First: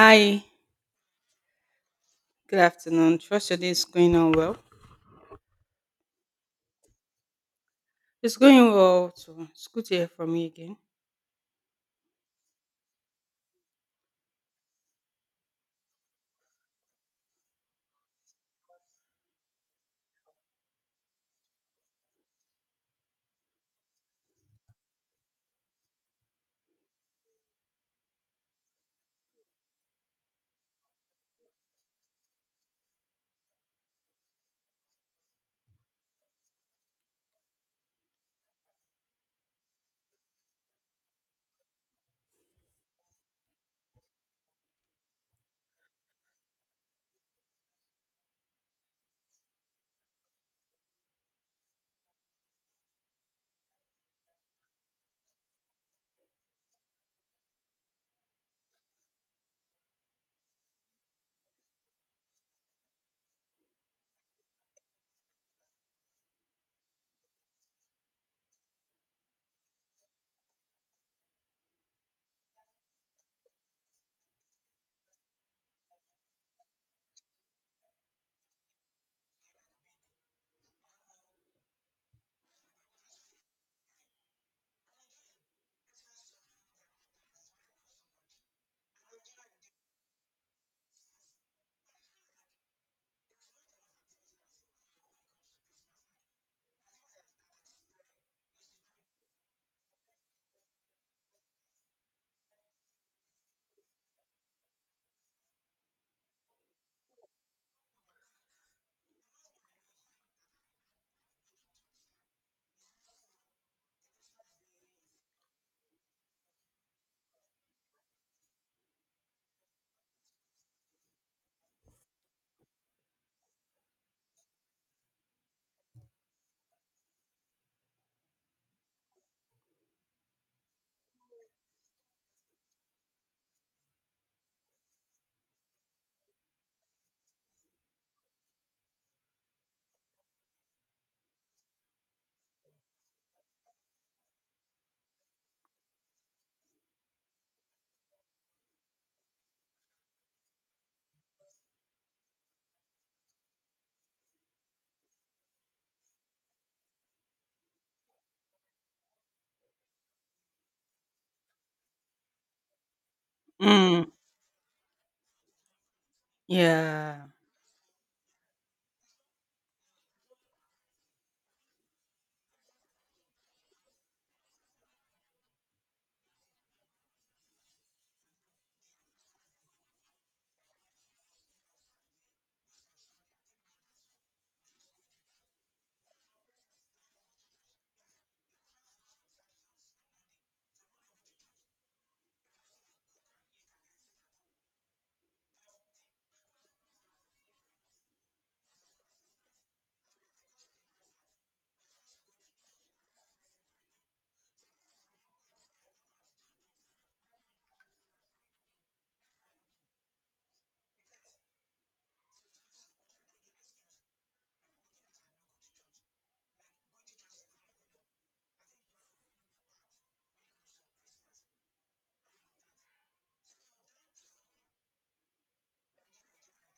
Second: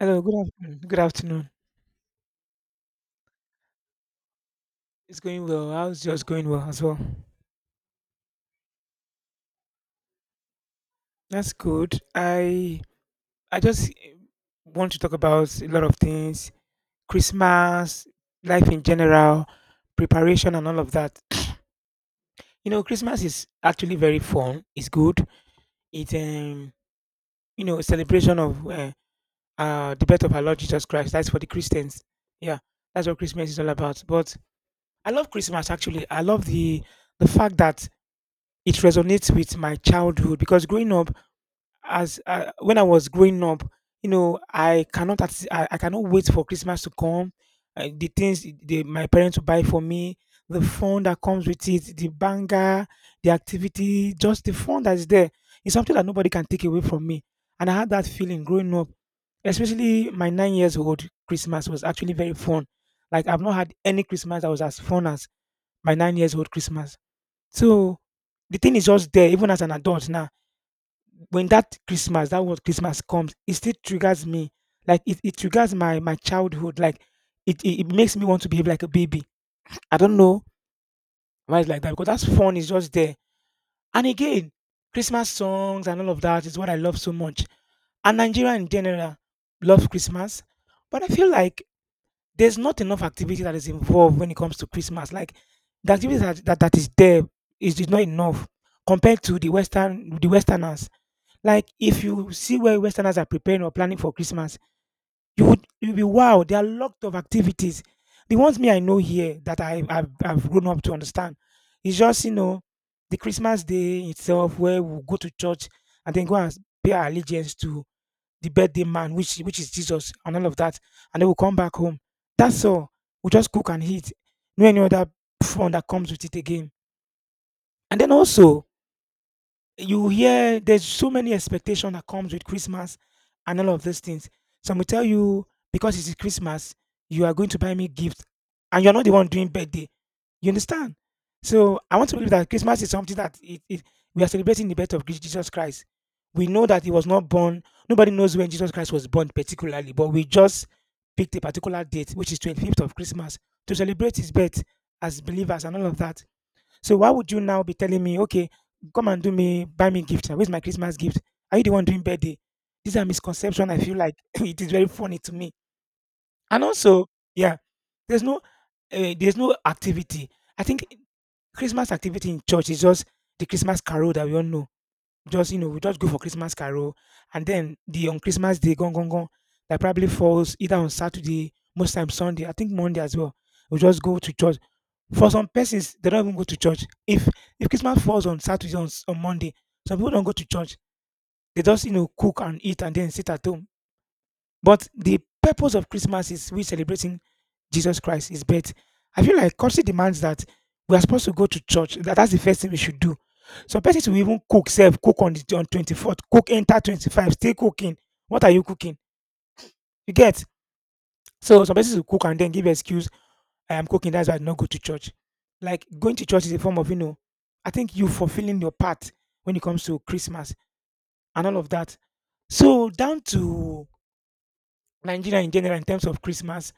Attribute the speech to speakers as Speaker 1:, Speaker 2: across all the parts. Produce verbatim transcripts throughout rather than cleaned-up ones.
Speaker 1: Hello, good afternoon. Good afternoon.
Speaker 2: good afternoon. Trust your day is going on well.
Speaker 1: It's going well. How's yours going well as well?
Speaker 2: It's going well too. It's good to hear from you again.
Speaker 1: That's good. I I just eh, want to talk about a lot of things, Christmas, life in general, preparation and all of that. You know, Christmas is actually very fun. It's good. It's um you know, a celebration of uh, uh the birth of our Lord Jesus Christ. That's for the Christians. Yeah. That's what Christmas is all about. But I love Christmas actually. I love the the fact that it resonates with my childhood because growing up as uh, when I was growing up, you know, I cannot at- I, I cannot wait for Christmas to come. Uh, the things the, my parents will buy for me, the fun that comes with it, the banger, the activity, just the fun that is there. It's something that nobody can take away from me. And I had that feeling growing up, especially my nine years old Christmas was actually very fun. Like I've not had any Christmas that was as fun as my nine years old Christmas. So the thing is just there, even as an adult now when that Christmas, that word Christmas comes, it still triggers me. Like it, it triggers my my childhood. Like it, it it makes me want to behave like a baby. I don't know why it's like that because that's fun is just there. And again, Christmas songs and all of that is what I love so much. And Nigeria in general love Christmas, but I feel like there's not enough activity that is involved when it comes to Christmas. Like the activity that, that, that is there is, is not enough compared to the Western the Westerners. Like if you see where Westerners are preparing or planning for Christmas, you would you'll be wow. There are lot of activities. The ones me I know here that I I've, I've grown up to understand is just you know the Christmas day itself where we go to church and then go and pay our allegiance to the birthday man, which which is Jesus and all of that, and then we'll come back home. That's all. We just cook and eat. No any other fun that comes with it again. And then also you hear there's so many expectation that comes with Christmas and all of these things. Some will tell you because it is Christmas, you are going to buy me gifts, and you're not the one doing birthday. You understand? So I want to believe that Christmas is something that it, it, we are celebrating the birth of Chris- Jesus Christ. We know that he was not born. Nobody knows when Jesus Christ was born particularly, but we just picked a particular date, which is twenty-fifth of Christmas, to celebrate his birth as believers and all of that. So why would you now be telling me, okay, come and do me, buy me gifts? Where's my Christmas gift? Are you the one doing birthday? These are misconceptions. I feel
Speaker 2: Mm,
Speaker 1: like it is very funny to me. And also,
Speaker 2: yeah.
Speaker 1: yeah, there's no, uh, there's no activity. I think Christmas activity in church is just the Christmas carol that we all know. Just you know, we just go for Christmas carol, and then the on Christmas day, gone gone gone, that probably falls either on Saturday, most times Sunday. I think Monday as well. We just go to church. For some persons, they don't even go to church. If if Christmas falls on Saturday on, s- on Monday, some people don't go to church. They just you know cook and eat and then sit at home. But the purpose of Christmas is we celebrating Jesus Christ, His birth. I feel like culture demands that we are supposed to go to church. That, that's the first thing we should do. Some persons will even cook, self cook on the on twenty fourth, cook enter twenty five, stay cooking. What are you cooking? You get so some persons will cook and then give excuse I am cooking. That's why I did not go to church. Like going to church is a form of, you know, I think you fulfilling your part when it comes to Christmas and all of that. So down to Nigeria in general in terms of Christmas.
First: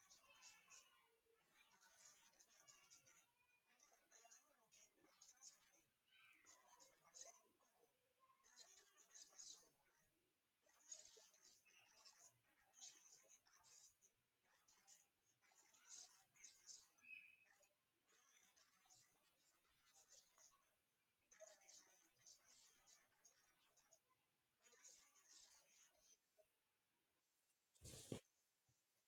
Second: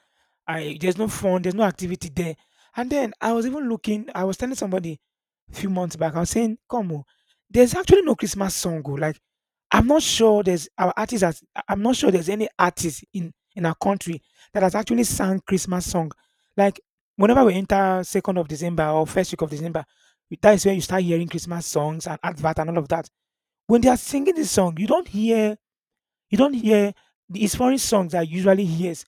Speaker 1: I there's no fun, there's no activity there. And then I was even looking, I was telling somebody a few months back, I was saying, come on, there's actually no Christmas song. oh, Like I'm not sure there's our artists has, I- I'm not sure there's any artist in in our country that has actually sung Christmas song. Like whenever we enter second of December or first week of December, that is when you start hearing Christmas songs and advert and all of that. When they are singing this song, you don't hear you don't hear his foreign songs I usually hears.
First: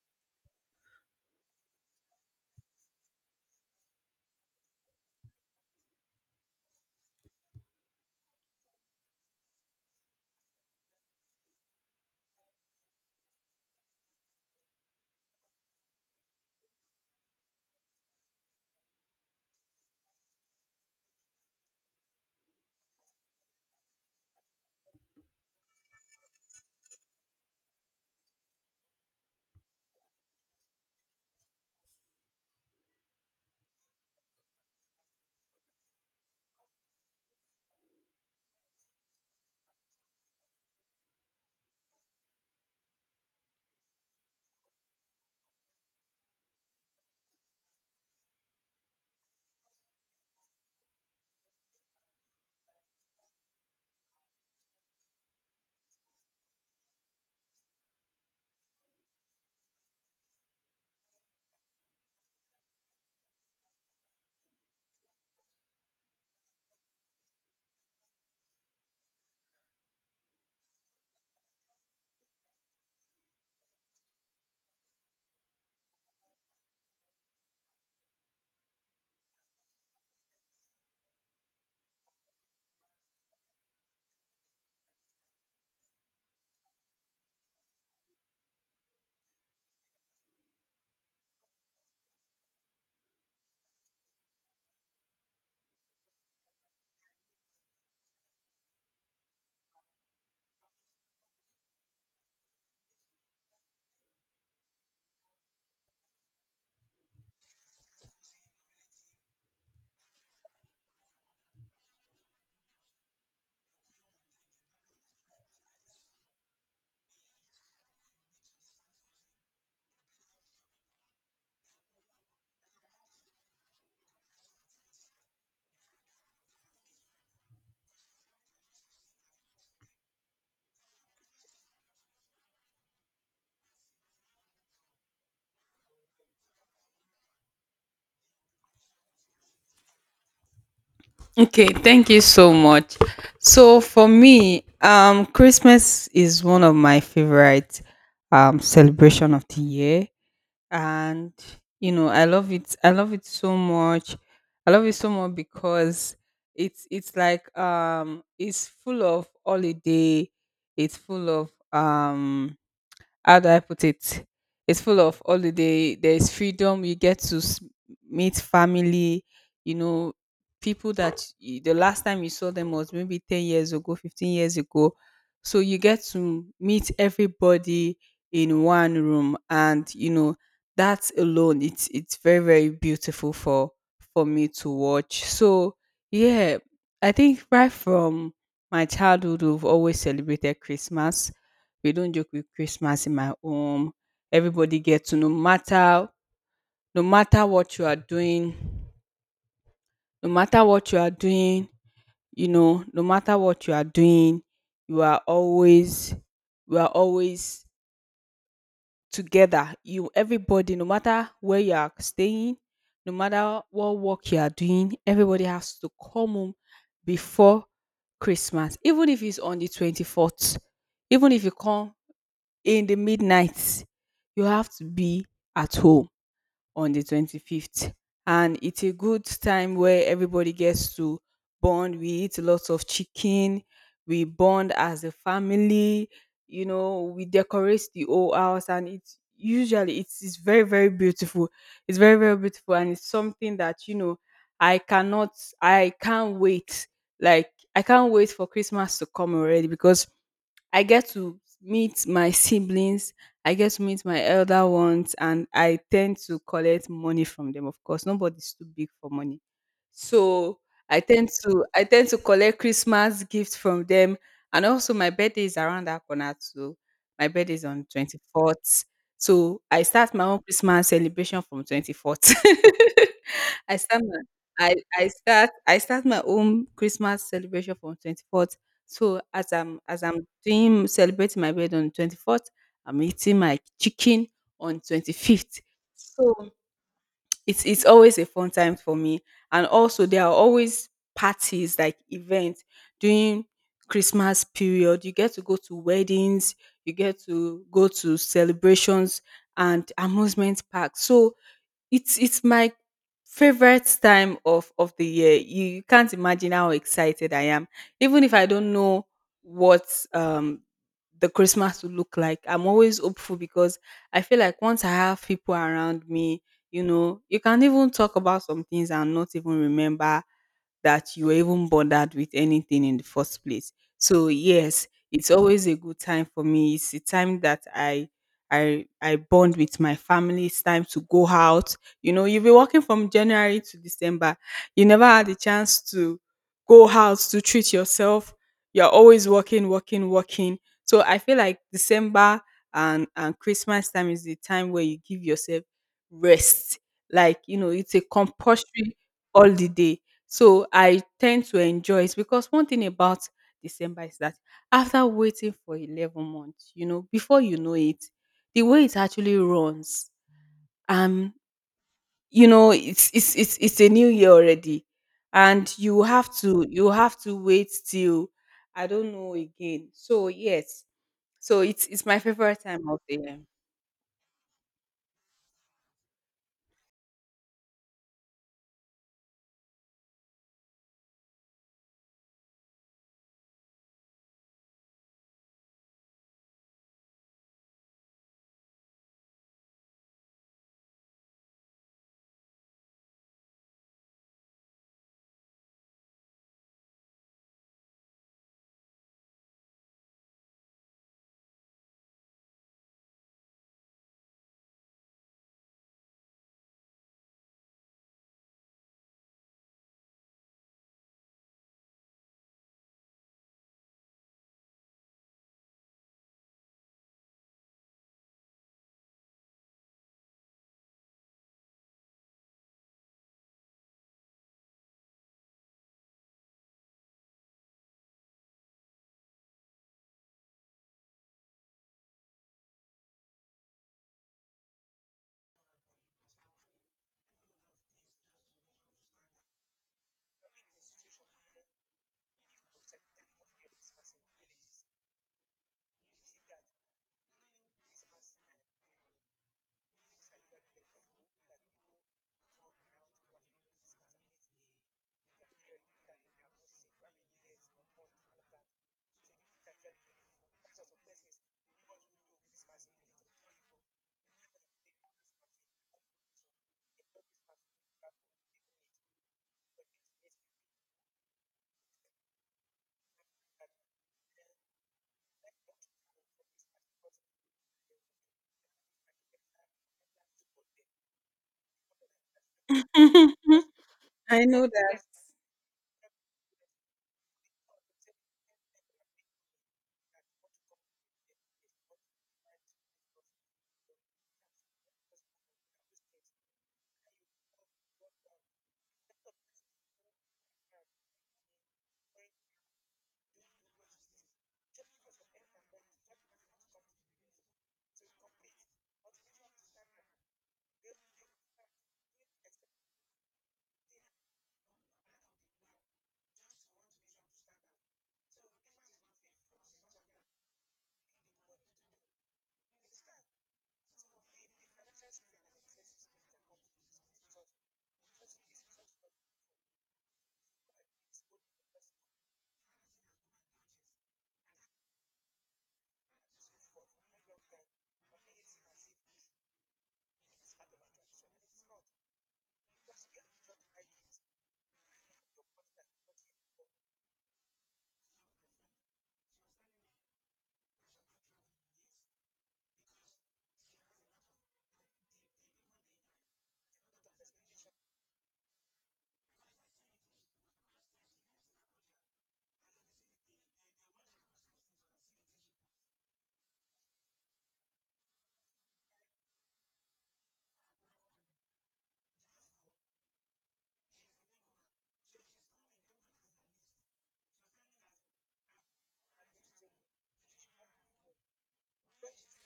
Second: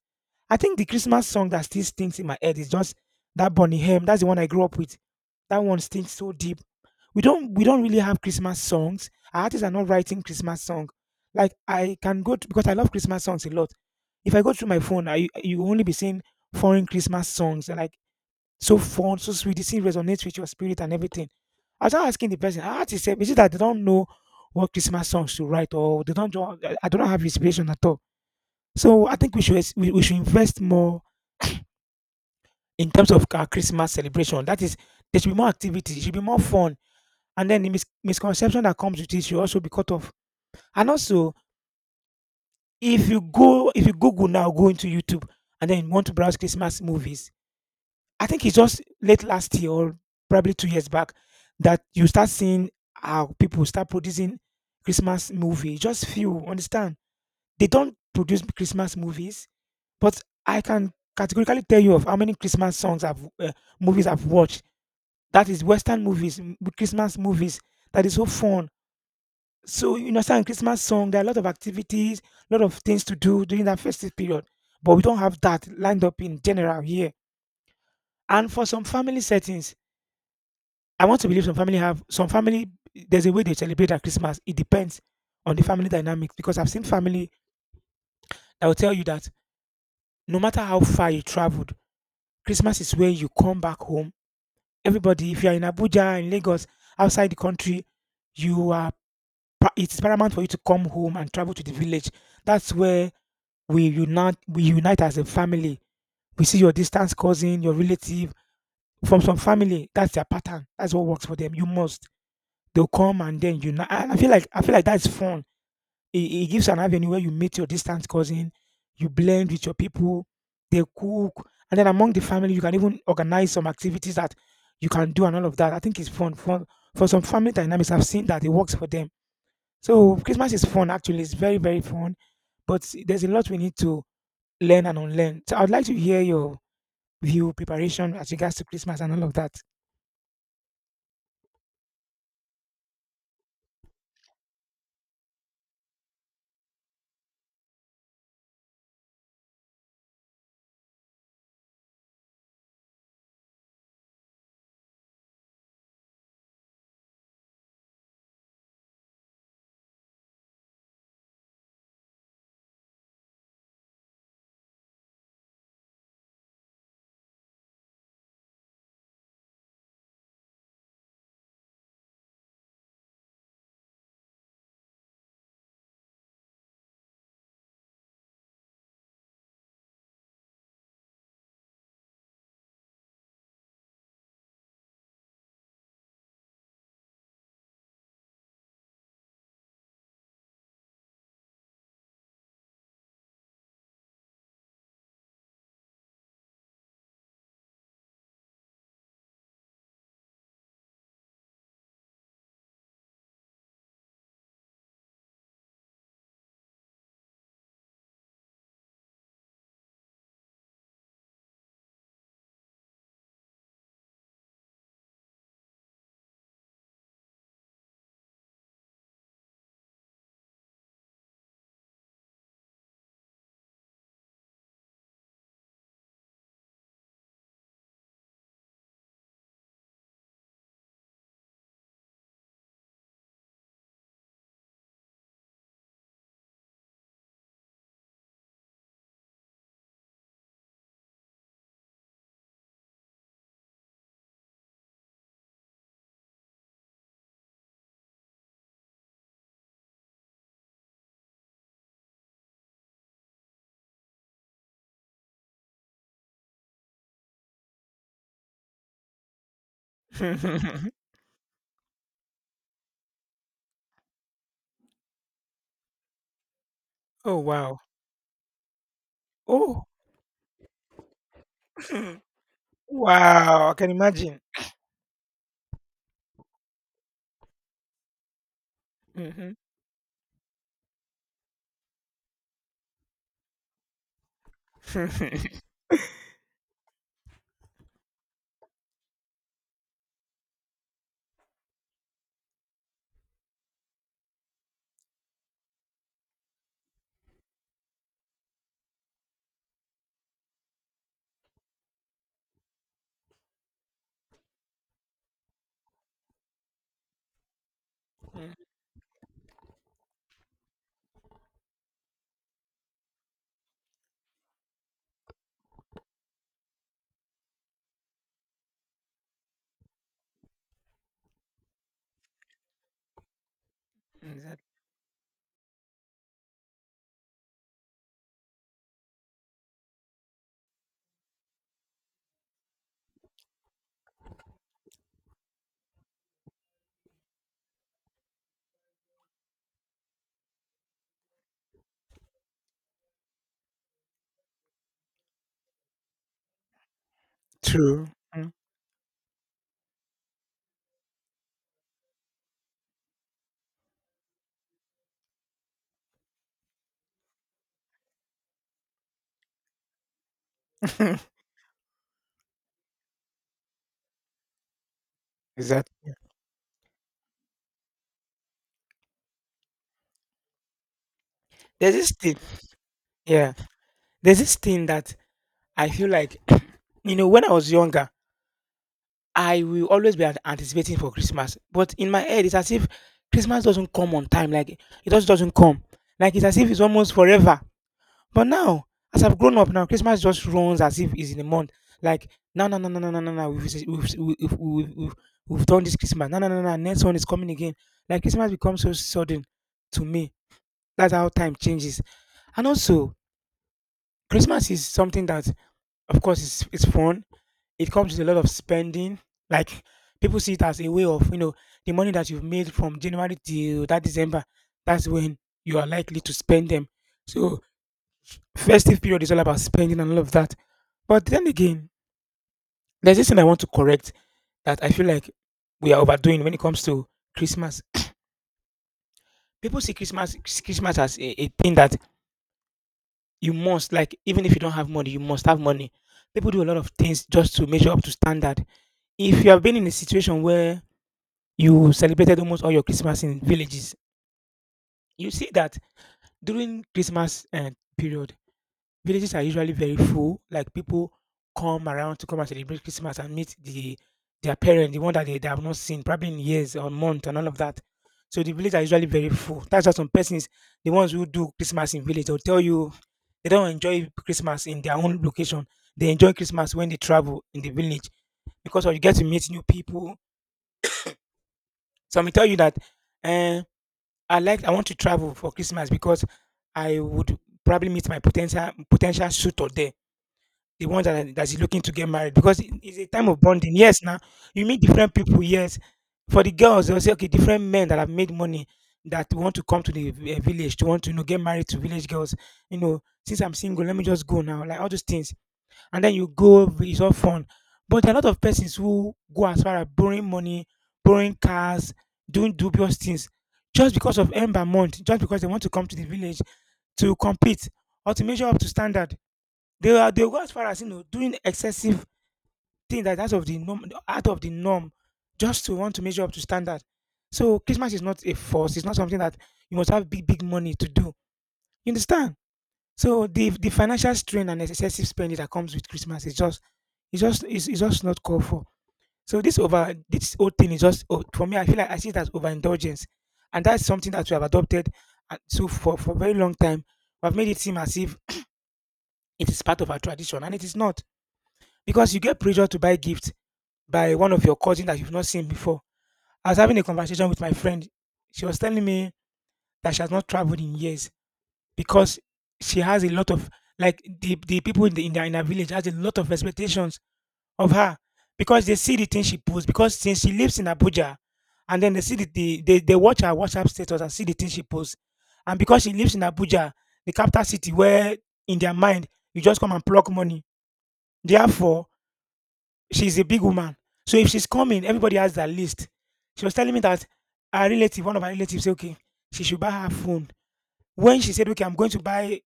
Speaker 1: I think the Christmas song that still stinks in my head is just that Bonnie M. That's the one I grew up with. That one stinks so deep. We don't we don't really have Christmas songs. Our artists are not writing Christmas song. Like I can go to, because I love Christmas songs a lot. If I go through my phone, I you only be seeing foreign Christmas songs. Like so fun, so sweet. This thing resonates with your spirit and everything. I was now asking the person, I how is is it that they don't know what Christmas songs to write or they don't draw, I I don't have inspiration at all. So I think we should we, we should invest more in terms of our Christmas celebration. That is, there should be more activity, it should be more fun. And then the mis- misconception that comes with it should also be cut off. And also, if you go if you Google now, go into YouTube and then you want to browse Christmas movies, I think it's just late last year or probably two years back that you start seeing how people start producing Christmas movie. Just few, understand? They don't produce Christmas movies, but I can categorically tell you of how many Christmas songs I've uh, movies I've watched. That is Western movies, m- Christmas movies. That is so fun. So you understand Christmas song. There are a lot of activities, a lot of things to do during that festive period, but we don't have that lined up in general here. And for some family settings, I want to believe some family have some family, there's a way they celebrate at Christmas. It depends on the family dynamics because I've seen family that will tell you that no matter how far you traveled, Christmas is where you come back home. Everybody, if you are in Abuja, in Lagos, outside the country, you are. pa- It's paramount for you to come home and travel to the village. That's where we unite. We unite as a family. We see your distant cousin, your relative from some family. That's their pattern. That's what works for them. You must. They'll come and then you know, I I feel like I feel like that's fun. It, it gives an avenue where you meet your distant cousin, you blend with your people, they cook, and then among the family you can even organize some activities that you can do and all of that. I think it's fun. Fun for some family dynamics. I've seen that it works for them. So Christmas is fun. Actually, it's very very fun, but there's a lot we need to learn and unlearn. So I'd like to hear your view preparation as regards to Christmas and all of that.
Speaker 2: Okay, thank you so much. So for me, um Christmas is one of my favorite um celebration of the year and you know, I love it. I love it so much. I love it so much because it's it's like um it's full of holiday. It's full of um how do I put it? It's full of holiday. There's freedom. You get to s- meet family. You know, people that you, the last time you saw them was maybe ten years ago, fifteen years ago. So you get to meet everybody in one room, and you know that alone, it's it's very very beautiful for for me to watch. So yeah, I think right from my childhood, we've always celebrated Christmas. We don't joke with Christmas in my home. Everybody gets to no matter no matter what you are doing, no matter what you are doing, you know, no matter what you are doing, you are always we are always together. You everybody, no matter where you are staying, no matter what work you are doing, everybody has to come home before Christmas. Even if it's on the twenty-fourth, even if you come in the midnight. You have to be at home on the twenty-fifth. And it's a good time where everybody gets to bond. We eat lots of chicken. We bond as a family. You know, we decorate the whole house and it's usually it's, it's very, very beautiful. It's very, very beautiful. And it's something that, you know, I cannot, I can't wait. Like, I can't wait for Christmas to come already because I get to meet my siblings, I get to meet my elder ones, and I tend to collect money from them. Of course, nobody's too big for money. So I tend to I tend to collect Christmas gifts from them. And also my birthday is around that corner too. My
Speaker 1: Oh
Speaker 2: birthday is
Speaker 1: wow!
Speaker 2: on twenty-fourth. So I
Speaker 1: Oh
Speaker 2: start my own Christmas celebration from twenty-fourth.
Speaker 1: wow! I
Speaker 2: I
Speaker 1: can
Speaker 2: start my
Speaker 1: imagine.
Speaker 2: I I start I start my own Christmas celebration from twenty-fourth. So as
Speaker 1: Mhm.
Speaker 2: I'm as I'm doing celebrating my birthday on twenty-fourth, I'm eating my chicken on twenty-fifth. So it's it's always a fun time for me. And also there are always parties like events during Christmas period. You get to go to weddings, you get to go to celebrations and amusement parks. So it's it's my favorite time of of the year. You, you can't imagine how excited I am. Even if I don't know what um the Christmas will look like, I'm always hopeful because I feel like once I have people around me, you know, you can even talk about some things and not even remember that you were even bothered with anything in the first place. So yes, it's always a good time for me. It's a time that I I I bond with my family. It's time to go out. You know, you've been working from January to December. You never had a chance to go out to treat yourself. You're always working, working, working. So I feel like December and and Christmas time is the time where you give yourself rest. Like you know, it's a
Speaker 1: True. Mm.
Speaker 2: compulsory holiday so I tend to enjoy it because one thing about December is that after waiting for eleven months, you know, before you know it, the way it actually runs, um, you know, it's it's it's it's a new year already, and you
Speaker 1: Exactly.
Speaker 2: have to you have to wait till I don't know again. So yes, so it's
Speaker 1: There's
Speaker 2: it's
Speaker 1: this
Speaker 2: my
Speaker 1: thing.
Speaker 2: favorite time of the year.
Speaker 1: Yeah. There's this thing that I feel like, you know, when I was younger, I will always be an- anticipating for Christmas. But in my head, it's as if Christmas doesn't come on time. Like, it just doesn't come. Like, it's as if it's almost forever. But now, as I've grown up now, Christmas just runs as if it's in a month. Like, no, no, no, no, no, no, no, no. We've, we've, we've, we've, we've, we've done this Christmas. No, no, no, no. Next one is coming again. Like, Christmas becomes so sudden to me. That's how time changes. And also, Christmas is something that, of course, is it's fun. It comes with a lot of spending. Like people see it as a way of, you know, the money that you've made from January till that December. That's when you are likely to spend them. So festive period is all about spending and all of that. But then again, there's this thing I want to correct that I feel like we are overdoing when it comes to Christmas. People see Christmas Christmas as a, a thing that you must, like, even if you don't have money, you must have money. People do a lot of things just to measure up to standard. If you have been in a situation where you celebrated almost all your Christmas in villages, you see that during Christmas uh, period, villages are usually very full, like people come around to come and celebrate Christmas and meet the their parents, the one that they, they have not seen probably in years or months and all of that. So the village are usually very full. That's why some persons, the ones who do Christmas in village, they'll tell you they don't enjoy Christmas in their own location. They enjoy Christmas when they travel in the village because you get to meet new people. Some will tell you that eh, I like I want to travel for Christmas because I would probably meet my potential potential suitor there, the one that that is looking to get married because it- it's a time of bonding. Yes, now
Speaker 2: I
Speaker 1: you
Speaker 2: know
Speaker 1: meet
Speaker 2: that.
Speaker 1: different people. Yes, for the girls they'll say okay, different men that have made money that want to come to the vi- eh, village to want to, you know, get married to village girls. You know, since I'm single, let me just go now. Like all those things, and then you go, it's all fun. But there are a lot of persons who go as far as borrowing money, borrowing cars, doing dubious things just because of end by month, just because they want to come to the village to compete or to measure up to standard. They are they go as far as, you know, doing excessive thing that out of the norm, out of the norm just to want to measure up to standard. So Christmas is not a force, it's not something that you must have big, big money to do. You understand? So the the financial strain and excessive spending that comes with Christmas is just it's just it's, it's just not called for. So this over this whole thing is just oh, for me. I feel like I see it as overindulgence, and that's something that we have adopted. And so for for a very long time, we have made it seem as if it is part of our tradition, and it is not, because you get pressured to buy gifts by one of your cousin that you've not seen before. I was having a conversation with my friend. She was telling me that she has not traveled in years because she has a lot of, like, the, the people in the in, the, in her village has a lot of expectations of her because they see the things she posts, because since she lives in Abuja and then they see the, the they, they watch her WhatsApp status and see the things she posts. And because she lives in Abuja, the capital city, where in their mind you just come and pluck money. Therefore, she's a big woman. So if she's coming, everybody has their list. She was telling me that her relative, one of her relatives, said, okay, she should buy her phone. When she said, okay, I'm going to buy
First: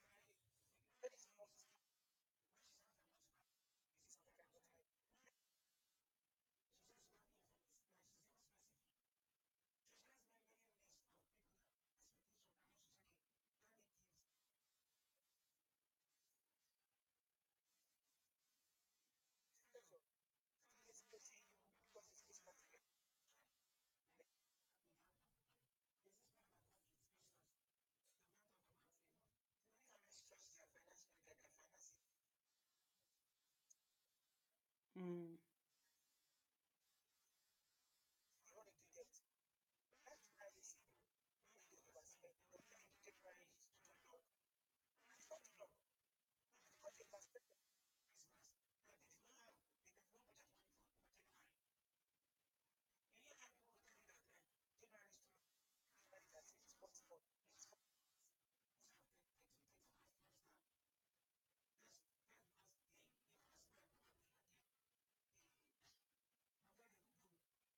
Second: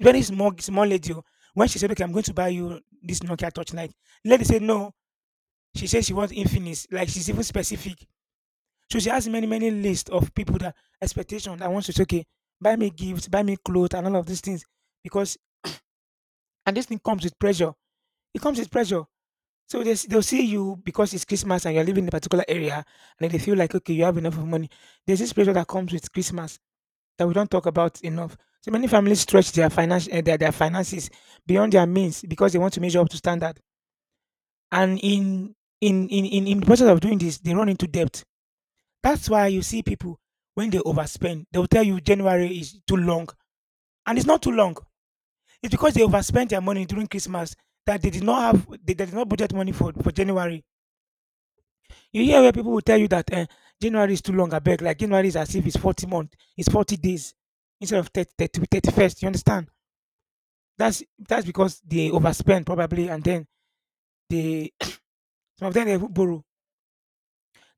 Speaker 1: very small, small lady. Oh, when she said, okay, I'm going to buy you this Nokia Touchlight, lady said no. She said she wants Infinix. Like she's even specific. So she has many, many lists of people that expectation that wants to say, okay, buy me gifts, buy me clothes, and all of these things. Because and this thing comes with pressure. It comes with pressure. So they they'll see you because it's Christmas and you're living in a particular area, and then they feel like okay, you have enough of money. There's this pressure that comes with Christmas that we don't talk about enough. So many families stretch their finance uh, their, their finances beyond their means because they want to measure up to standard. And
Speaker 2: Mm.
Speaker 1: in in in in, in the process of doing this, they run into debt. That's why you see people when they overspend, they will tell you January is too long, and it's not too long. It's because they overspent their money during Christmas that they did not have they, they did not budget money for for January. You hear where people will tell you that eh, January is too long, I beg. Like January is as if it's forty month, it's forty days instead of thirty, thirty, thirty-first. You understand? That's that's because they overspend probably, and then they some of them they even borrow.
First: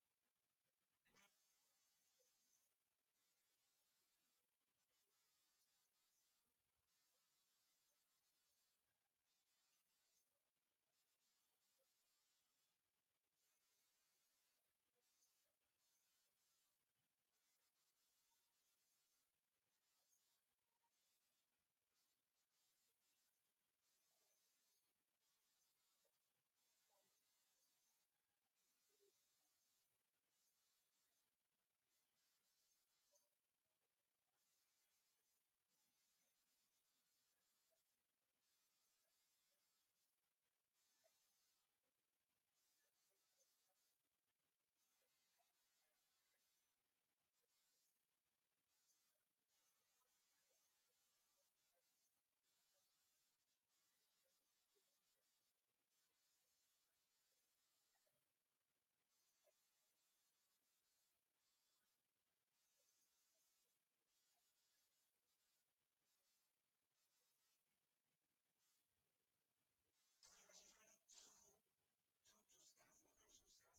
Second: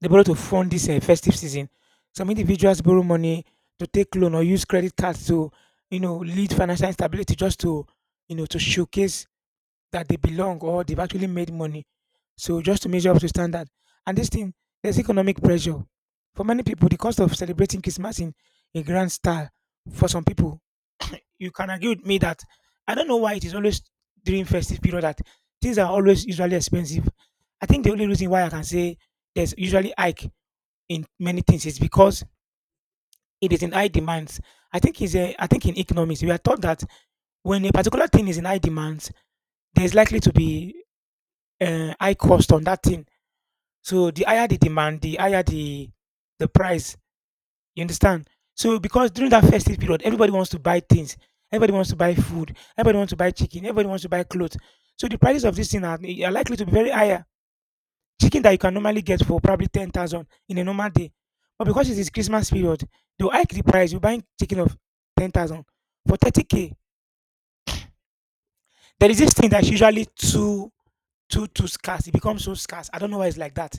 Speaker 1: They borrow to fund this uh, festive season. Some individuals borrow money to take loan or use credit cards to, you know, lead financial instability just to, you know, to showcase that they belong or they've actually made money. So just to measure up to standard. And this thing, there's economic pressure. For many people, the cost of celebrating Christmas in a grand style, for some people, you can agree with me that I don't know why it is always during festive period that things are always usually expensive. I think the only reason why I can say there's usually hike in many things is because it is in high demands. I think is a, I think in economics we are taught that when a particular thing is in high demands, there's likely to be uh, high cost on that thing. So the higher the demand, the higher the the price. You understand? So because during that festive period, everybody wants to buy things. Everybody wants to buy food. Everybody wants to buy chicken. Everybody wants to buy clothes. So the prices of this thing are, are likely to be very higher. Chicken that you can normally get for probably ten thousand in a normal day, but because it is Christmas period, they will hike the price. You're buying chicken of ten thousand for thirty k. There is this thing that's usually too too too scarce. It becomes so scarce. I don't know why it's like that.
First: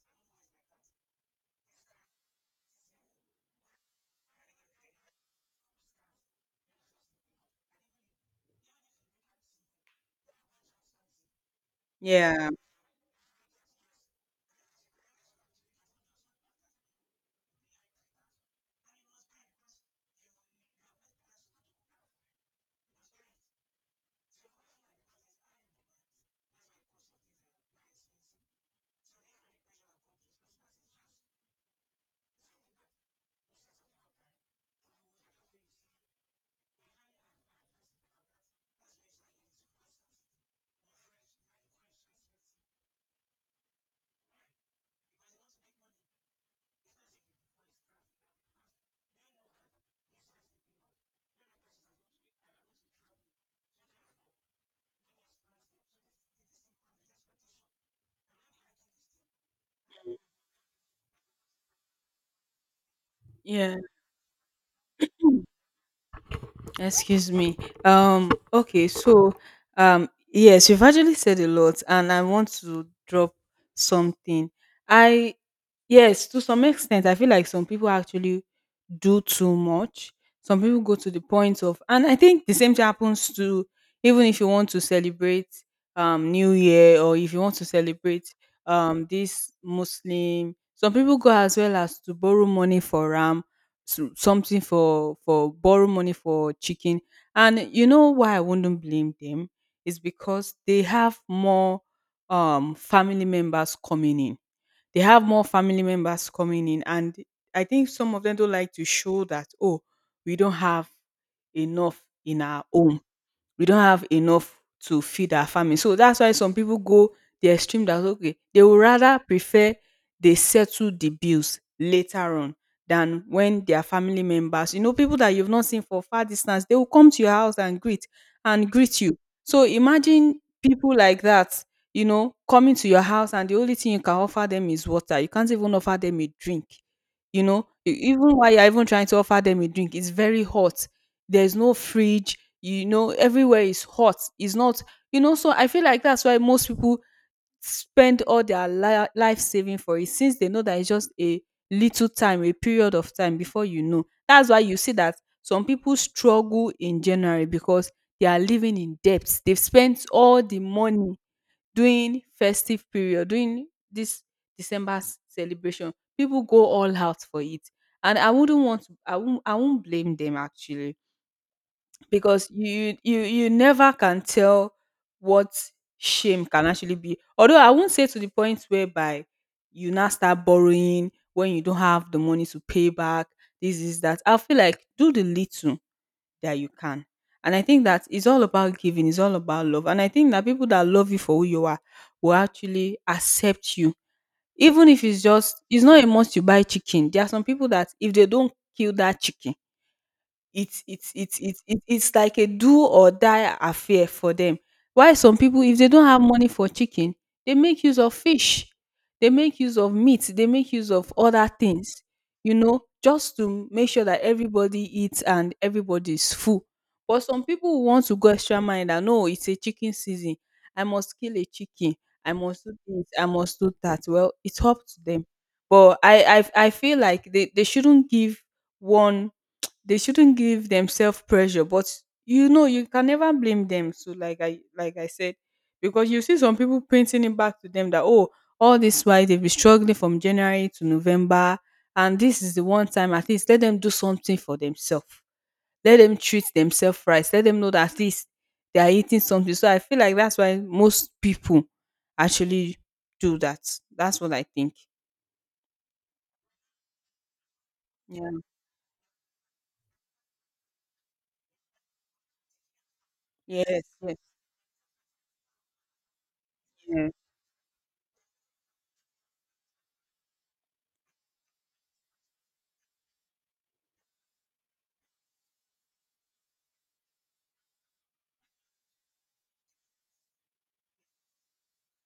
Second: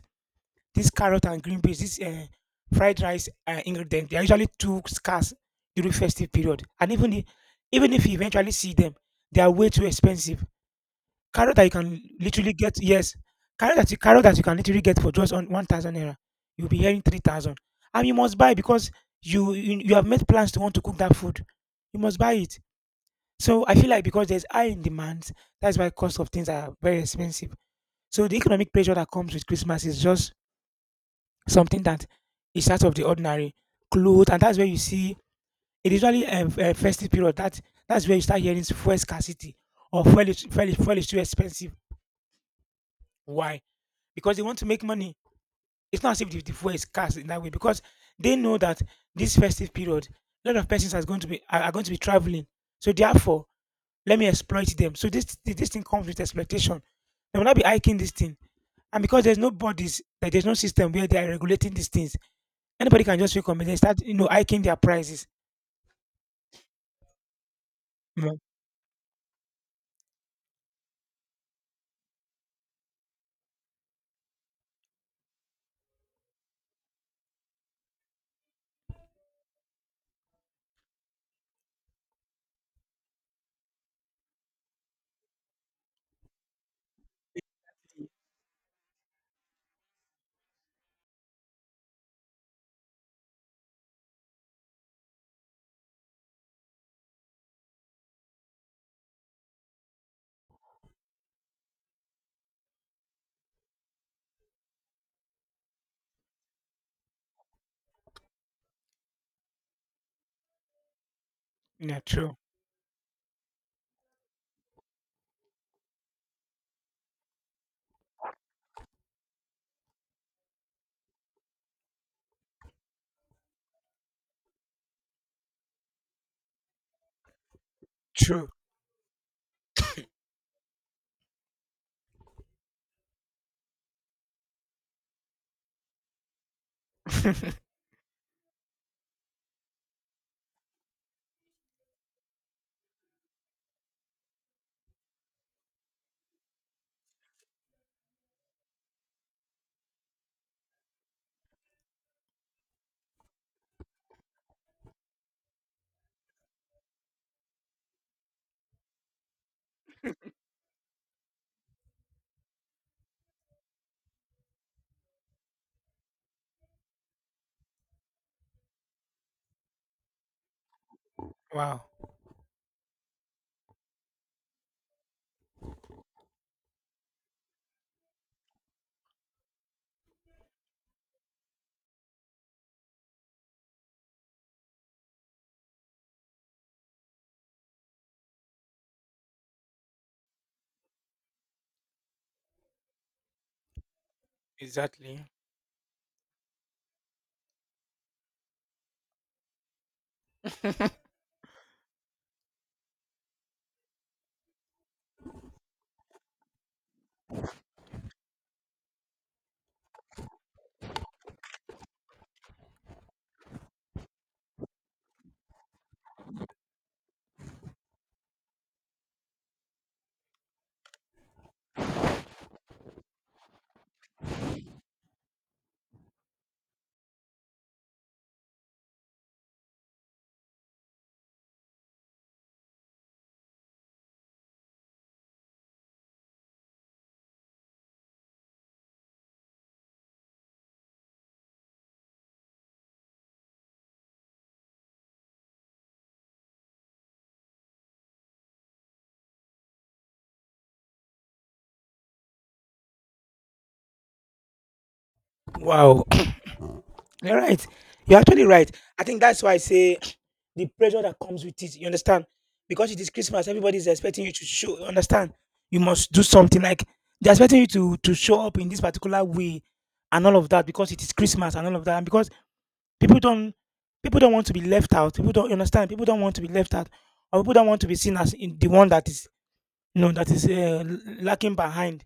Speaker 1: This carrot and green beans, this uh, fried rice uh, ingredient, they are usually too scarce during festive period. And even if, even if you eventually see them, they are way too expensive. Carrot that you can
Speaker 2: Yeah.
Speaker 1: literally get, yes, carrot that you, carrot that you can literally get for just on one thousand naira, you'll be hearing three thousand, and you must buy because you, you you have made plans to want to cook that food. You must buy it. So I feel like because there's high in demand, that's why cost of things are very expensive. So the economic pressure that comes with Christmas is just something that is out of the ordinary. Clothes, and that's where you see it. Usually a, a festive period. That that's where you start hearing fuel scarcity or fuel is, fuel, is, fuel is too expensive. Why? Because they want to make money. It's not as if the, the fuel is scarce in that way, because they know that this festive period, a lot of persons are going to be are, are going to be traveling. So therefore, let me exploit them. So this this thing comes with exploitation. They will not be hiking this thing. And because there's no bodies, like there's no system where they are regulating these things, anybody can just wake up and then
Speaker 2: Yeah.
Speaker 1: start, you know, hiking their prices.
Speaker 2: Excuse me. Um,
Speaker 1: Mm.
Speaker 2: okay, so um yes, you've actually said a lot and I want to drop something. I Yes, to some extent I feel like some people actually do too much. Some people go to the point of and I think the same thing happens to even if you want to celebrate um New Year or if you want to celebrate um this Muslim, some people go as well as to borrow money for Ram, so- something for for borrow money for chicken, and you know why I wouldn't blame them is because they have more um family members coming in. They have more family members coming in and I think some of them don't like to show that, oh, we don't have
Speaker 1: Yeah,
Speaker 2: enough
Speaker 1: true.
Speaker 2: in our home, we don't have enough to feed our family. So that's why some people go the extreme, that okay, they would rather prefer they settle the bills later on than when their family members, you know, people that you've not seen for far distance, they will come to your house and greet
Speaker 1: True.
Speaker 2: and greet you. So imagine people like that, you know, coming to your house and the only thing you can offer them is water. You can't even offer them a drink. You know, E- even while you're even trying to offer them a drink, it's very hot. There's no fridge. You know everywhere is hot, it's not, you know. So I feel like that's why most people spend all their li- life saving for it, since they know that it's just a little time, a period of time before, you know. That's why you see that some people struggle in January because they are living in debt, they've spent all the money during festive period, during this December s- celebration. People go all out for it, and I wouldn't want to, i won't I won't blame them actually
Speaker 1: Wow.
Speaker 2: because you you you never can tell what shame can actually be. Although I won't say to the point whereby you now start borrowing when you don't have the money to pay back. This is that. I feel like do the little that you can. And I think that it's all about giving, it's all about love. And I think that people that love you for who you are will actually accept you. Even if it's
Speaker 1: Exactly.
Speaker 2: just, it's not a must you buy chicken. There are some people that if they don't kill that chicken, it's it's it's it's it's it's like a do or die affair for them. Why some people, if they don't have money for chicken, they make use of fish, they make use of meat, they make use of other things, you know, just to make sure that everybody eats and everybody is full. But some people who want to go extra mile, that no, it's a chicken season. I must kill a chicken. I must do this. I must do that. Well, it's up to them. But I I, I feel like they, they shouldn't give one, they shouldn't give themselves pressure. But you know, you can never blame them. So like i like I said, because you see some people painting it back to them that, oh, all this while they've been struggling from January to November, and this is the one time, at least let them do something for themselves, let them treat themselves right, let them know that at least they are eating something. So I feel like that's why most people actually do that. That's what I think.
Speaker 1: Wow. You're right. You're
Speaker 2: Yeah.
Speaker 1: actually right. I think that's why I say the pressure that comes with it. You understand? Because it is Christmas,
Speaker 2: Yes,
Speaker 1: everybody's
Speaker 2: yes.
Speaker 1: expecting you to show. You understand? You must do something. Like
Speaker 2: Yeah.
Speaker 1: they're expecting you to to show up in this particular way, and all of that because it is Christmas and all of that. And because people don't people don't want to be left out. People don't you understand. People don't want to be left out, or people don't want to be seen as in the one that is no, that is uh, lacking behind.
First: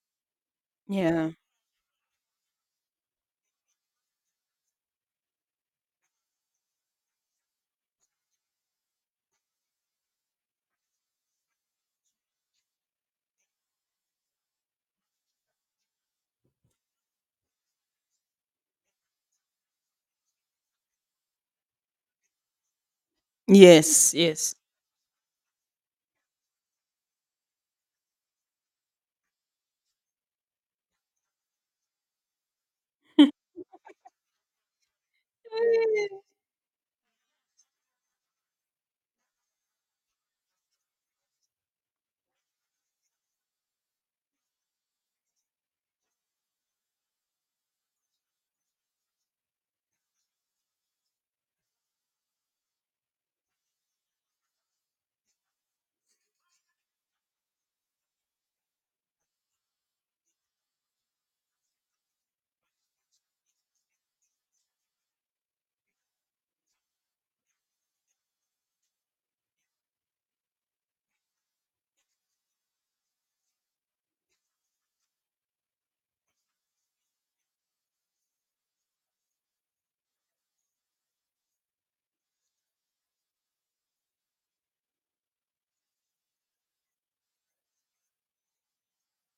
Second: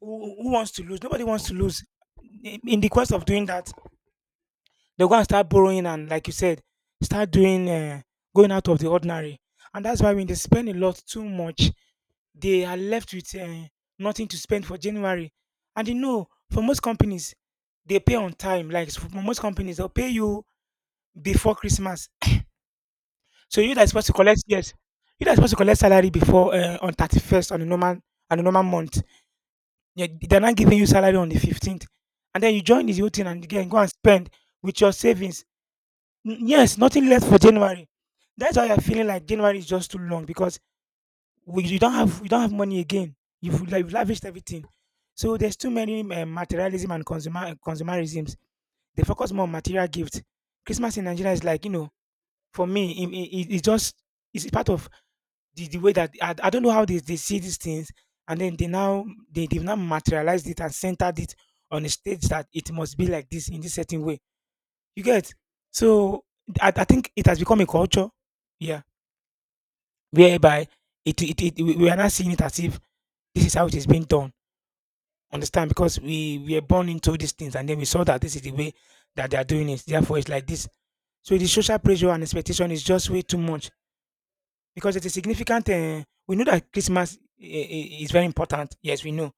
Speaker 1: Who, who wants to lose? Nobody
Speaker 2: Yeah.
Speaker 1: wants to lose. In in the quest of doing that, they're going to start borrowing and, like you said, start doing uh, going out of the ordinary. And that's why when they spend a lot too much, they are left with uh, nothing to spend for January. And you know, for most companies, they pay on time. Like for most companies, they'll pay you before Christmas. So you that's supposed to
Speaker 2: Yes,
Speaker 1: collect,
Speaker 2: yes.
Speaker 1: yes, you that's supposed to collect salary before uh, on thirty first on a normal on a normal month. Yeah, they're not giving you salary on the fifteenth. And then you join this whole thing and again go and spend with your savings. N- Yes, nothing left for January. That's why you're feeling like January is just too long because we, you don't have you don't have money again. You've, la- you've lavished everything. So there's too many uh, materialism and consumer consumerisms. They focus more on material gifts. Christmas in Nigeria is, like, you know, for me, it, it, it- it's just it's part of the, the way that I, I don't know how they, they see these things, and then they now they, they've now materialized it and centered it on a stage that it must be like this, in this certain way, you get. So i, I think it has become a culture, yeah, whereby it, it, it we we are not seeing it as if this is how it is being done, understand, because we we are born into these things, and then we saw that this is the way that they are doing it, therefore it's like this. So the social pressure and expectation is just way too much. Because it's a significant, eh, we know that Christmas I I is very important. Yes, we know.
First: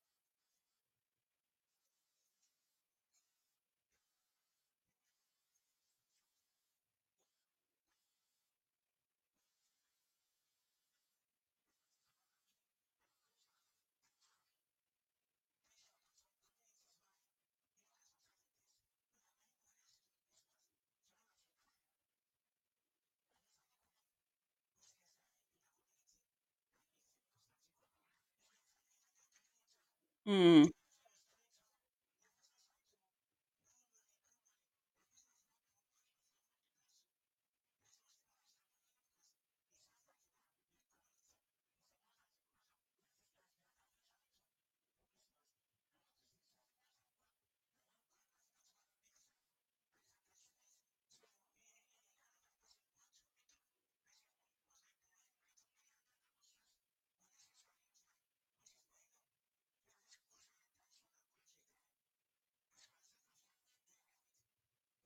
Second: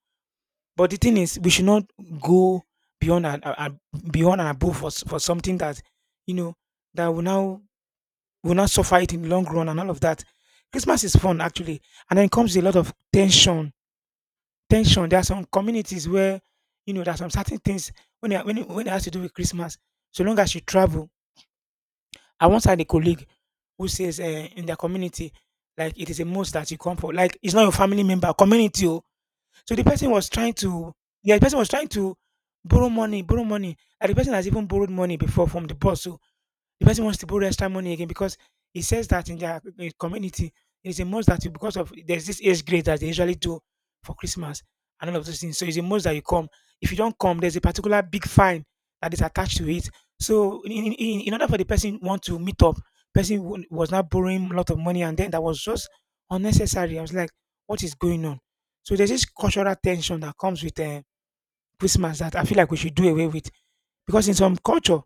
Speaker 1: But the thing is, we should not go beyond and a and beyond and above for s for something that, you know, that will now will not suffer it in the long run and all of that. Christmas is fun actually, and then comes a lot of tension tension. There are some communities where, you know, there are some certain things when it when it when it has to do with Christmas, so long as you travel. I once had a colleague who says, uh, in their community, like it is a must that you come for. Like it's not your family member, community. Oh. So the person was trying
Speaker 2: Mm.
Speaker 1: to, yeah, the person was trying to borrow money, borrow money. And the person has even borrowed money before from the boss. So the person wants to borrow extra money again, because it says that in their eh, community, it's a must that you, because of there's this age grade that they usually do for Christmas and all of those things. So it's a must that you come. If you don't come, there's a particular big fine that is attached to it. So in, in, in in order for the person want to meet up, person w- was not borrowing a lot of money, and then that was just unnecessary. I was like, what is going on? So there's this cultural tension that comes with, uh, Christmas, that I feel like we should do away with, because in some culture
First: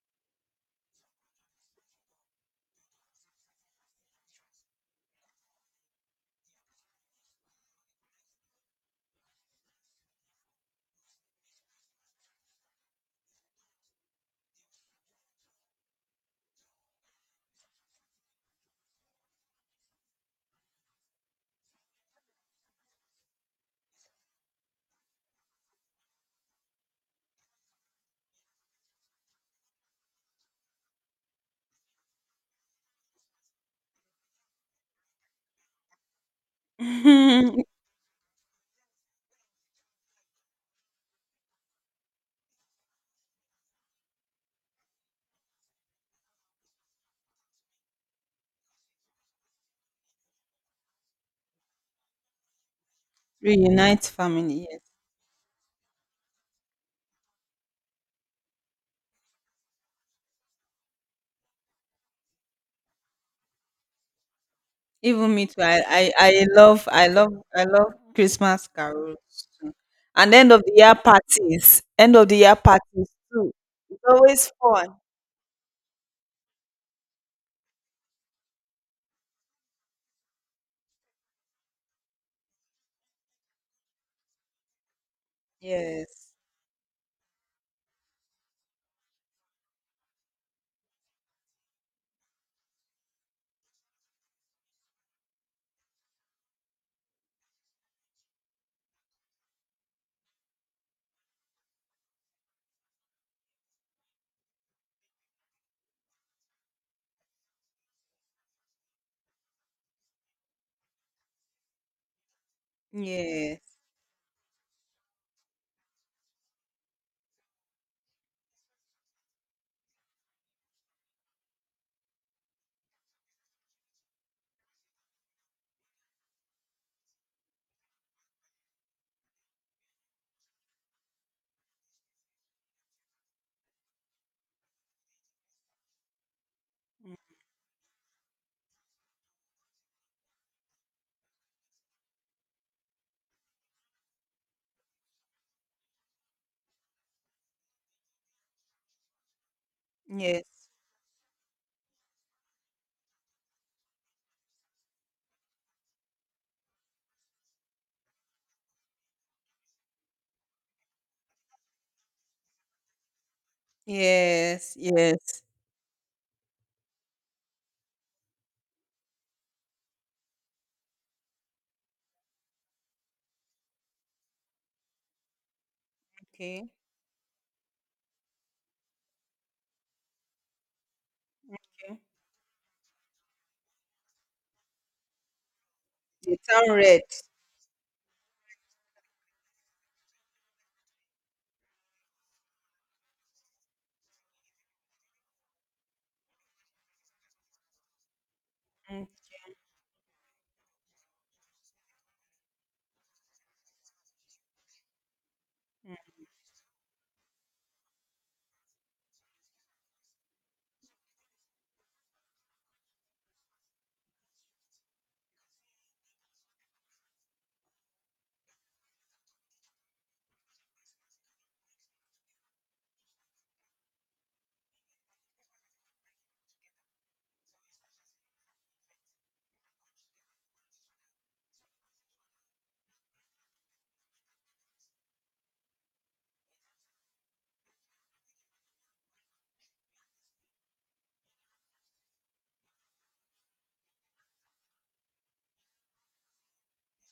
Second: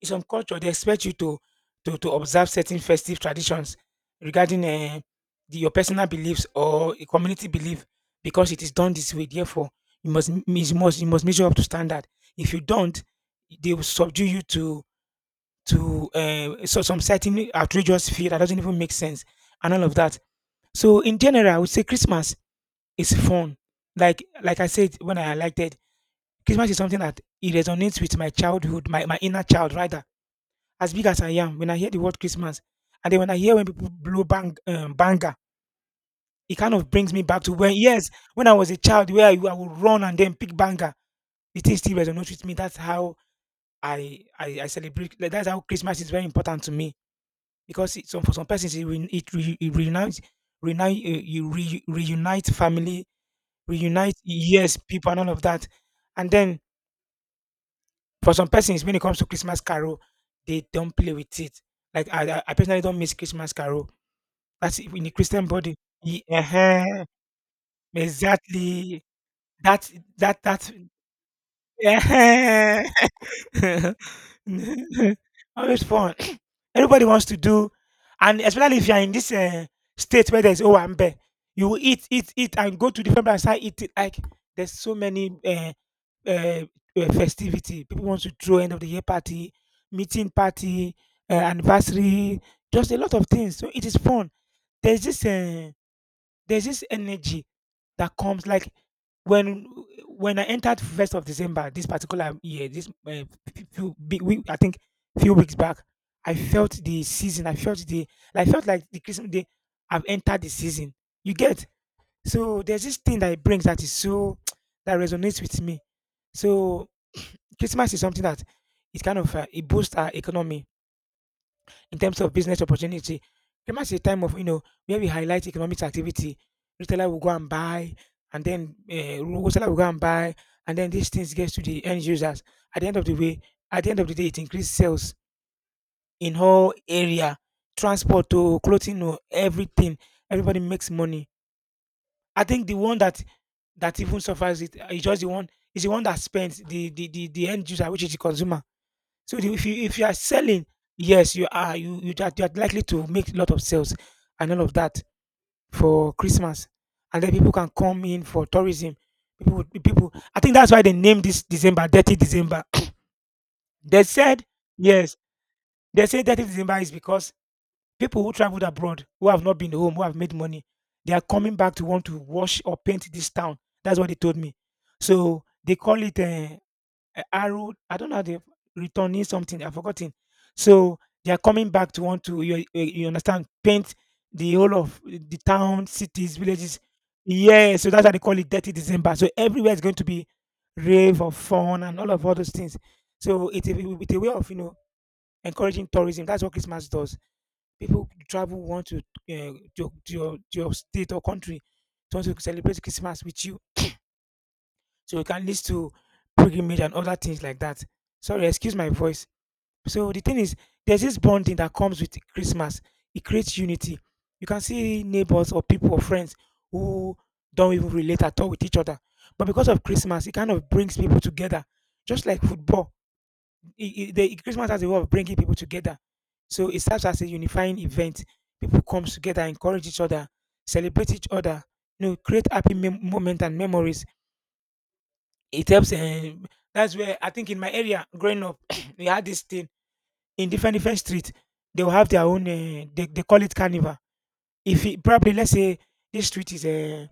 Speaker 1: in some culture they expect you to to to observe certain festive traditions regarding, um the, your personal beliefs or a community belief, because it is done this way. Therefore, you must m- you must you must measure up to standard. If you don't, they will subdue you to to uh, so some certain outrageous fear that doesn't even make sense, and all of that. So in general, I would say Christmas is fun. Like like I said when I highlighted, Christmas is something that it resonates with my childhood, my, my inner child rather. As big as I am, when I hear the word Christmas, and then when I hear when people blow bang um, banger, it kind of brings me back to when yes, when I was a child, where I, I would run and then pick banger. The thing still resonates with me. That's how I I, I celebrate. Like, that's how Christmas is very important to me, because it, some for some persons, it re, it, re, it reunites reunite uh, you re, reunite family,
Speaker 2: Reunite
Speaker 1: reunite
Speaker 2: family,
Speaker 1: yes,
Speaker 2: yes.
Speaker 1: people and all of that, and then for some persons, when it comes to Christmas carol, they don't play with it. Like I I I personally don't miss Christmas carol. That's it, in the
Speaker 2: Even
Speaker 1: Christian
Speaker 2: me too.
Speaker 1: body.
Speaker 2: I, I,
Speaker 1: Ye
Speaker 2: I love
Speaker 1: Uh-huh,
Speaker 2: I love I love Christmas
Speaker 1: exactly.
Speaker 2: carols too.
Speaker 1: That
Speaker 2: And
Speaker 1: that
Speaker 2: end of
Speaker 1: that
Speaker 2: the year parties. End of the year
Speaker 1: uh-huh.
Speaker 2: parties too. It's always fun.
Speaker 1: Always fun. Everybody wants to do, and especially if you are in this, uh, state where there's owambe, you will eat, eat, eat, and go to different places and eat it. Like, there's so many uh,
Speaker 2: Yes.
Speaker 1: uh, uh, festivity. People want to throw end of the year party, meeting party, uh, anniversary, just a lot of things. So it is fun. There's this. Uh, there's this energy that comes, like, when when I entered first of December this particular year, this uh, few big week, I think few weeks back, I felt the season. I felt the I felt like the Christmas day. I've entered the season. You get. So there's this thing that it
Speaker 2: Yes.
Speaker 1: brings, that is so that resonates with me. So Christmas is something that it kind of, uh, it boosts our economy, in terms of business opportunity. Christmas is a time of, you know where we highlight economic activity. Retailer will go and buy, and then, uh, wholesaler will go and buy, and then these things gets to the end users. At the end of the way, at the end of the day, it increases sales in whole area, transport to clothing to everything. Everybody makes money. I think the one that that even suffers it, uh, is just the one is the one that spends the the the, the end user, which is the consumer. So the- if you if you are selling,
Speaker 2: Yes.
Speaker 1: yes, you are you you are, you are likely to make a lot of sales, and all of that for Christmas, and then people can come in for tourism. People would- people, I think that's why they named this December Dirty December. They said
Speaker 2: Yes.
Speaker 1: yes.
Speaker 2: Yes.
Speaker 1: They say Dirty December is because people who traveled abroad, who have not been home, who have made money, they are coming back to want to wash or paint this town. That's what they told me. So they call it, uh,
Speaker 2: Okay.
Speaker 1: a arrow. I don't know how they returning something. I've forgotten. So they are coming back
Speaker 2: Okay.
Speaker 1: to want to, you, you you understand, paint the whole of the town, cities,
Speaker 2: The town
Speaker 1: villages.
Speaker 2: red.
Speaker 1: Yeah, so that's why they call it Dirty December. So everywhere is going to be rave of fun, and all of all those things. So it's a, it's a way of, you know encouraging tourism. That's what Christmas does. People travel, want to uh,
Speaker 2: Mm.
Speaker 1: to, your, to your to your state or country, to want to celebrate Christmas with you, so it can lead to pilgrimage and other things like that. Sorry, excuse my voice. So the thing is, there's this bonding that comes with Christmas. It creates unity. You can see neighbors or people or friends who don't even relate at all with each other, but because of Christmas, it kind of brings people together. Just like football, it, it- the Christmas has a way of bringing people together. So it serves as a unifying event. People come together, encourage each other, celebrate each other, you know, create happy mem- moment and memories. It helps, um, that's where, I think, in my area growing up, we had this thing in different different streets. They will have their own. Uh, they they call it carnival. If it, probably, let's say this street is, a,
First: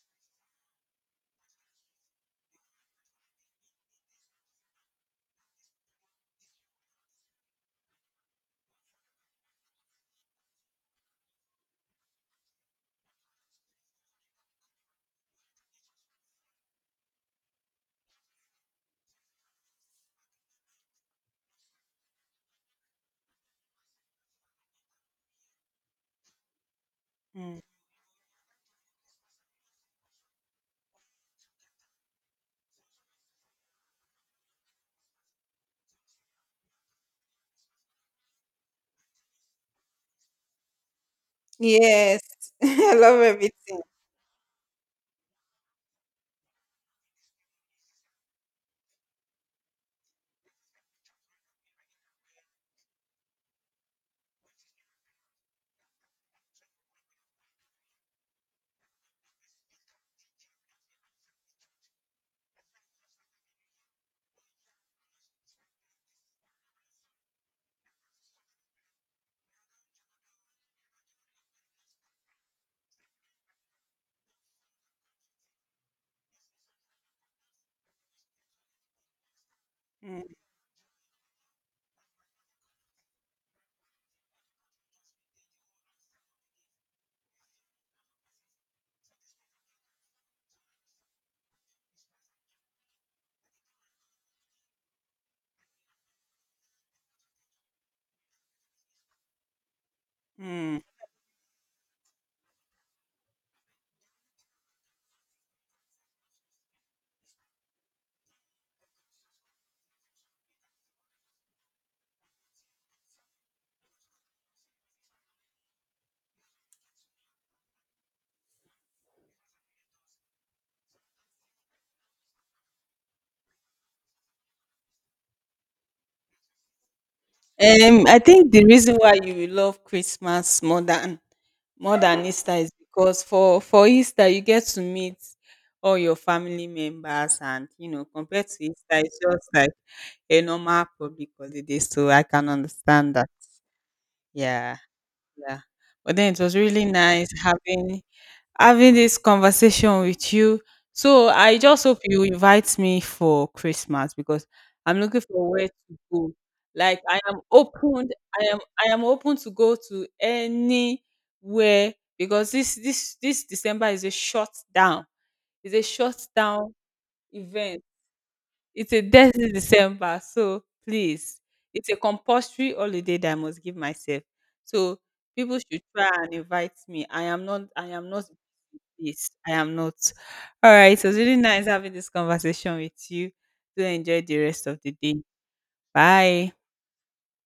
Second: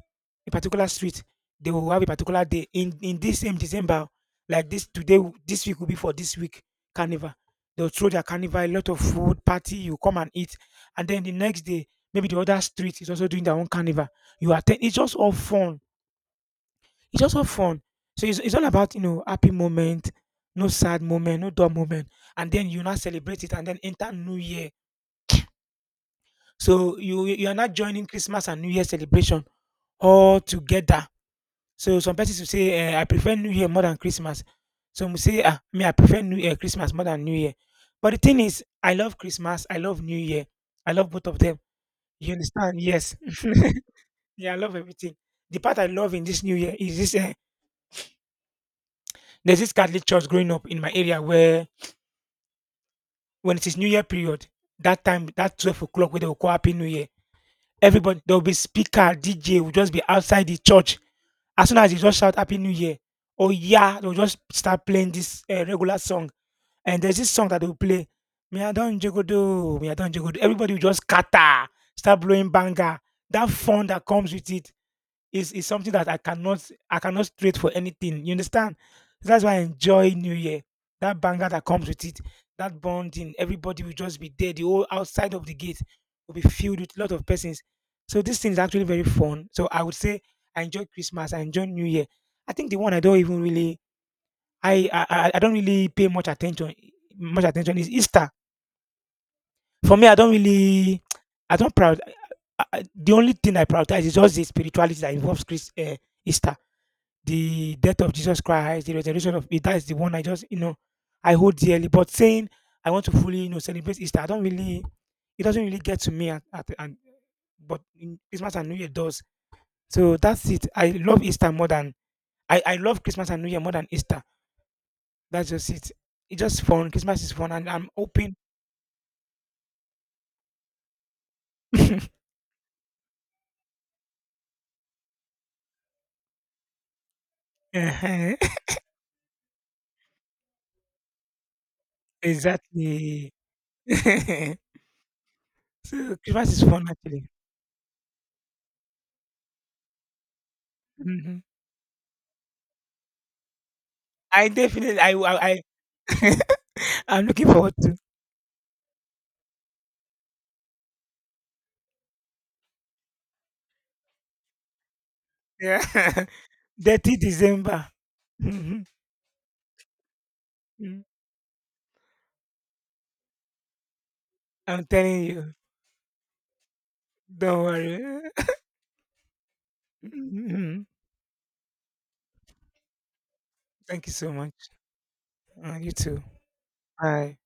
Speaker 1: a particular street, they will have a particular day in in this same December. Like this today, w- this week will be for this week carnival. They'll throw their carnival, a lot of food party. You come and eat, and then the next day maybe the other street is also doing their own carnival. You attend. It's just all fun, it's also fun. So it's, it's all about, you know, happy moment, no sad moment, no dull moment. And then you now celebrate it and then enter New Year. So you you are
Speaker 2: Mm.
Speaker 1: not joining Christmas and New Year celebration all together. So some persons will say, uh, I prefer New Year more than Christmas. Some will say, ah, me, I prefer New Year, Christmas more than New Year. But the thing is, I love Christmas, I love New Year, I love both of them.
Speaker 2: Yes.
Speaker 1: You understand?
Speaker 2: I
Speaker 1: Yes.
Speaker 2: love everything.
Speaker 1: Yeah, I love everything. The part I love in this New Year is this uh, There's this Catholic church growing up in my area, where, when it is New Year period, that time, that twelve o'clock where they will call Happy New Year, everybody, there will be speaker, D J will just be outside the church. As soon as they just shout Happy New Year, or yeah, they'll just start playing this uh, regular song. And there's this song that they'll play, Me Adon Jegodo, Me Adon Jegodo. Everybody will just scatter, start blowing banger. That fun that comes with it is is something that I cannot I cannot trade for anything. You understand? That's why I enjoy New
Speaker 2: Mm.
Speaker 1: Year. That banger that comes with it, that bonding, everybody will just be there. The whole outside of the gate will be filled with a lot of persons. So this thing is actually very fun. So I would say I enjoy Christmas, I enjoy New Year. I think the one I don't even really I I, I I don't really pay much attention much attention is Easter. For me, I don't
Speaker 2: Mm.
Speaker 1: really I don't proud. I, I, the only thing I prioritize is just the spirituality that involves Chris, uh, Easter, the death of Jesus Christ, the resurrection. Of that is the one I just, you know I hold dearly. But saying I want to fully, you know celebrate Easter, I don't really, it doesn't really get to me at, at and but in Christmas and New Year does. So that's it. I love Easter more than, I, I love Christmas and New Year more than Easter. That's just it. It's just fun. Christmas is fun and I'm
Speaker 2: Um, I
Speaker 1: open.
Speaker 2: think the reason why you will love Christmas more than more than Easter is because for for Easter you get to meet all your family members, and you know
Speaker 1: Uh-huh,
Speaker 2: compared to Easter it's just like a normal public holiday, so I can understand that.
Speaker 1: exactly. So
Speaker 2: Yeah. Yeah. But then it
Speaker 1: Christmas
Speaker 2: was
Speaker 1: is
Speaker 2: really
Speaker 1: fun actually.
Speaker 2: nice having having this conversation with you. So
Speaker 1: Mhm.
Speaker 2: I just hope you invite me for Christmas because
Speaker 1: I definitely
Speaker 2: I'm
Speaker 1: I
Speaker 2: looking for
Speaker 1: I,
Speaker 2: where to go.
Speaker 1: I
Speaker 2: Like I
Speaker 1: I'm
Speaker 2: am
Speaker 1: looking forward to.
Speaker 2: open, I am I am open to go to anywhere because this this this December is a shutdown, down. It's a
Speaker 1: Yeah.
Speaker 2: shutdown
Speaker 1: Dirty
Speaker 2: event.
Speaker 1: December. Mhm.
Speaker 2: It's a dirty December. So
Speaker 1: Mm.
Speaker 2: please, it's a compulsory holiday that I must give myself.
Speaker 1: I'm
Speaker 2: So
Speaker 1: telling you.
Speaker 2: people should try and invite me. I am
Speaker 1: Don't
Speaker 2: not I am
Speaker 1: worry.
Speaker 2: not Yes, I am not. All
Speaker 1: Mhm.
Speaker 2: right. It was really nice having this conversation with you. Do
Speaker 1: Thank you
Speaker 2: enjoy
Speaker 1: so
Speaker 2: the
Speaker 1: much.
Speaker 2: rest of the day.
Speaker 1: Uh, you too.
Speaker 2: Bye.
Speaker 1: Bye.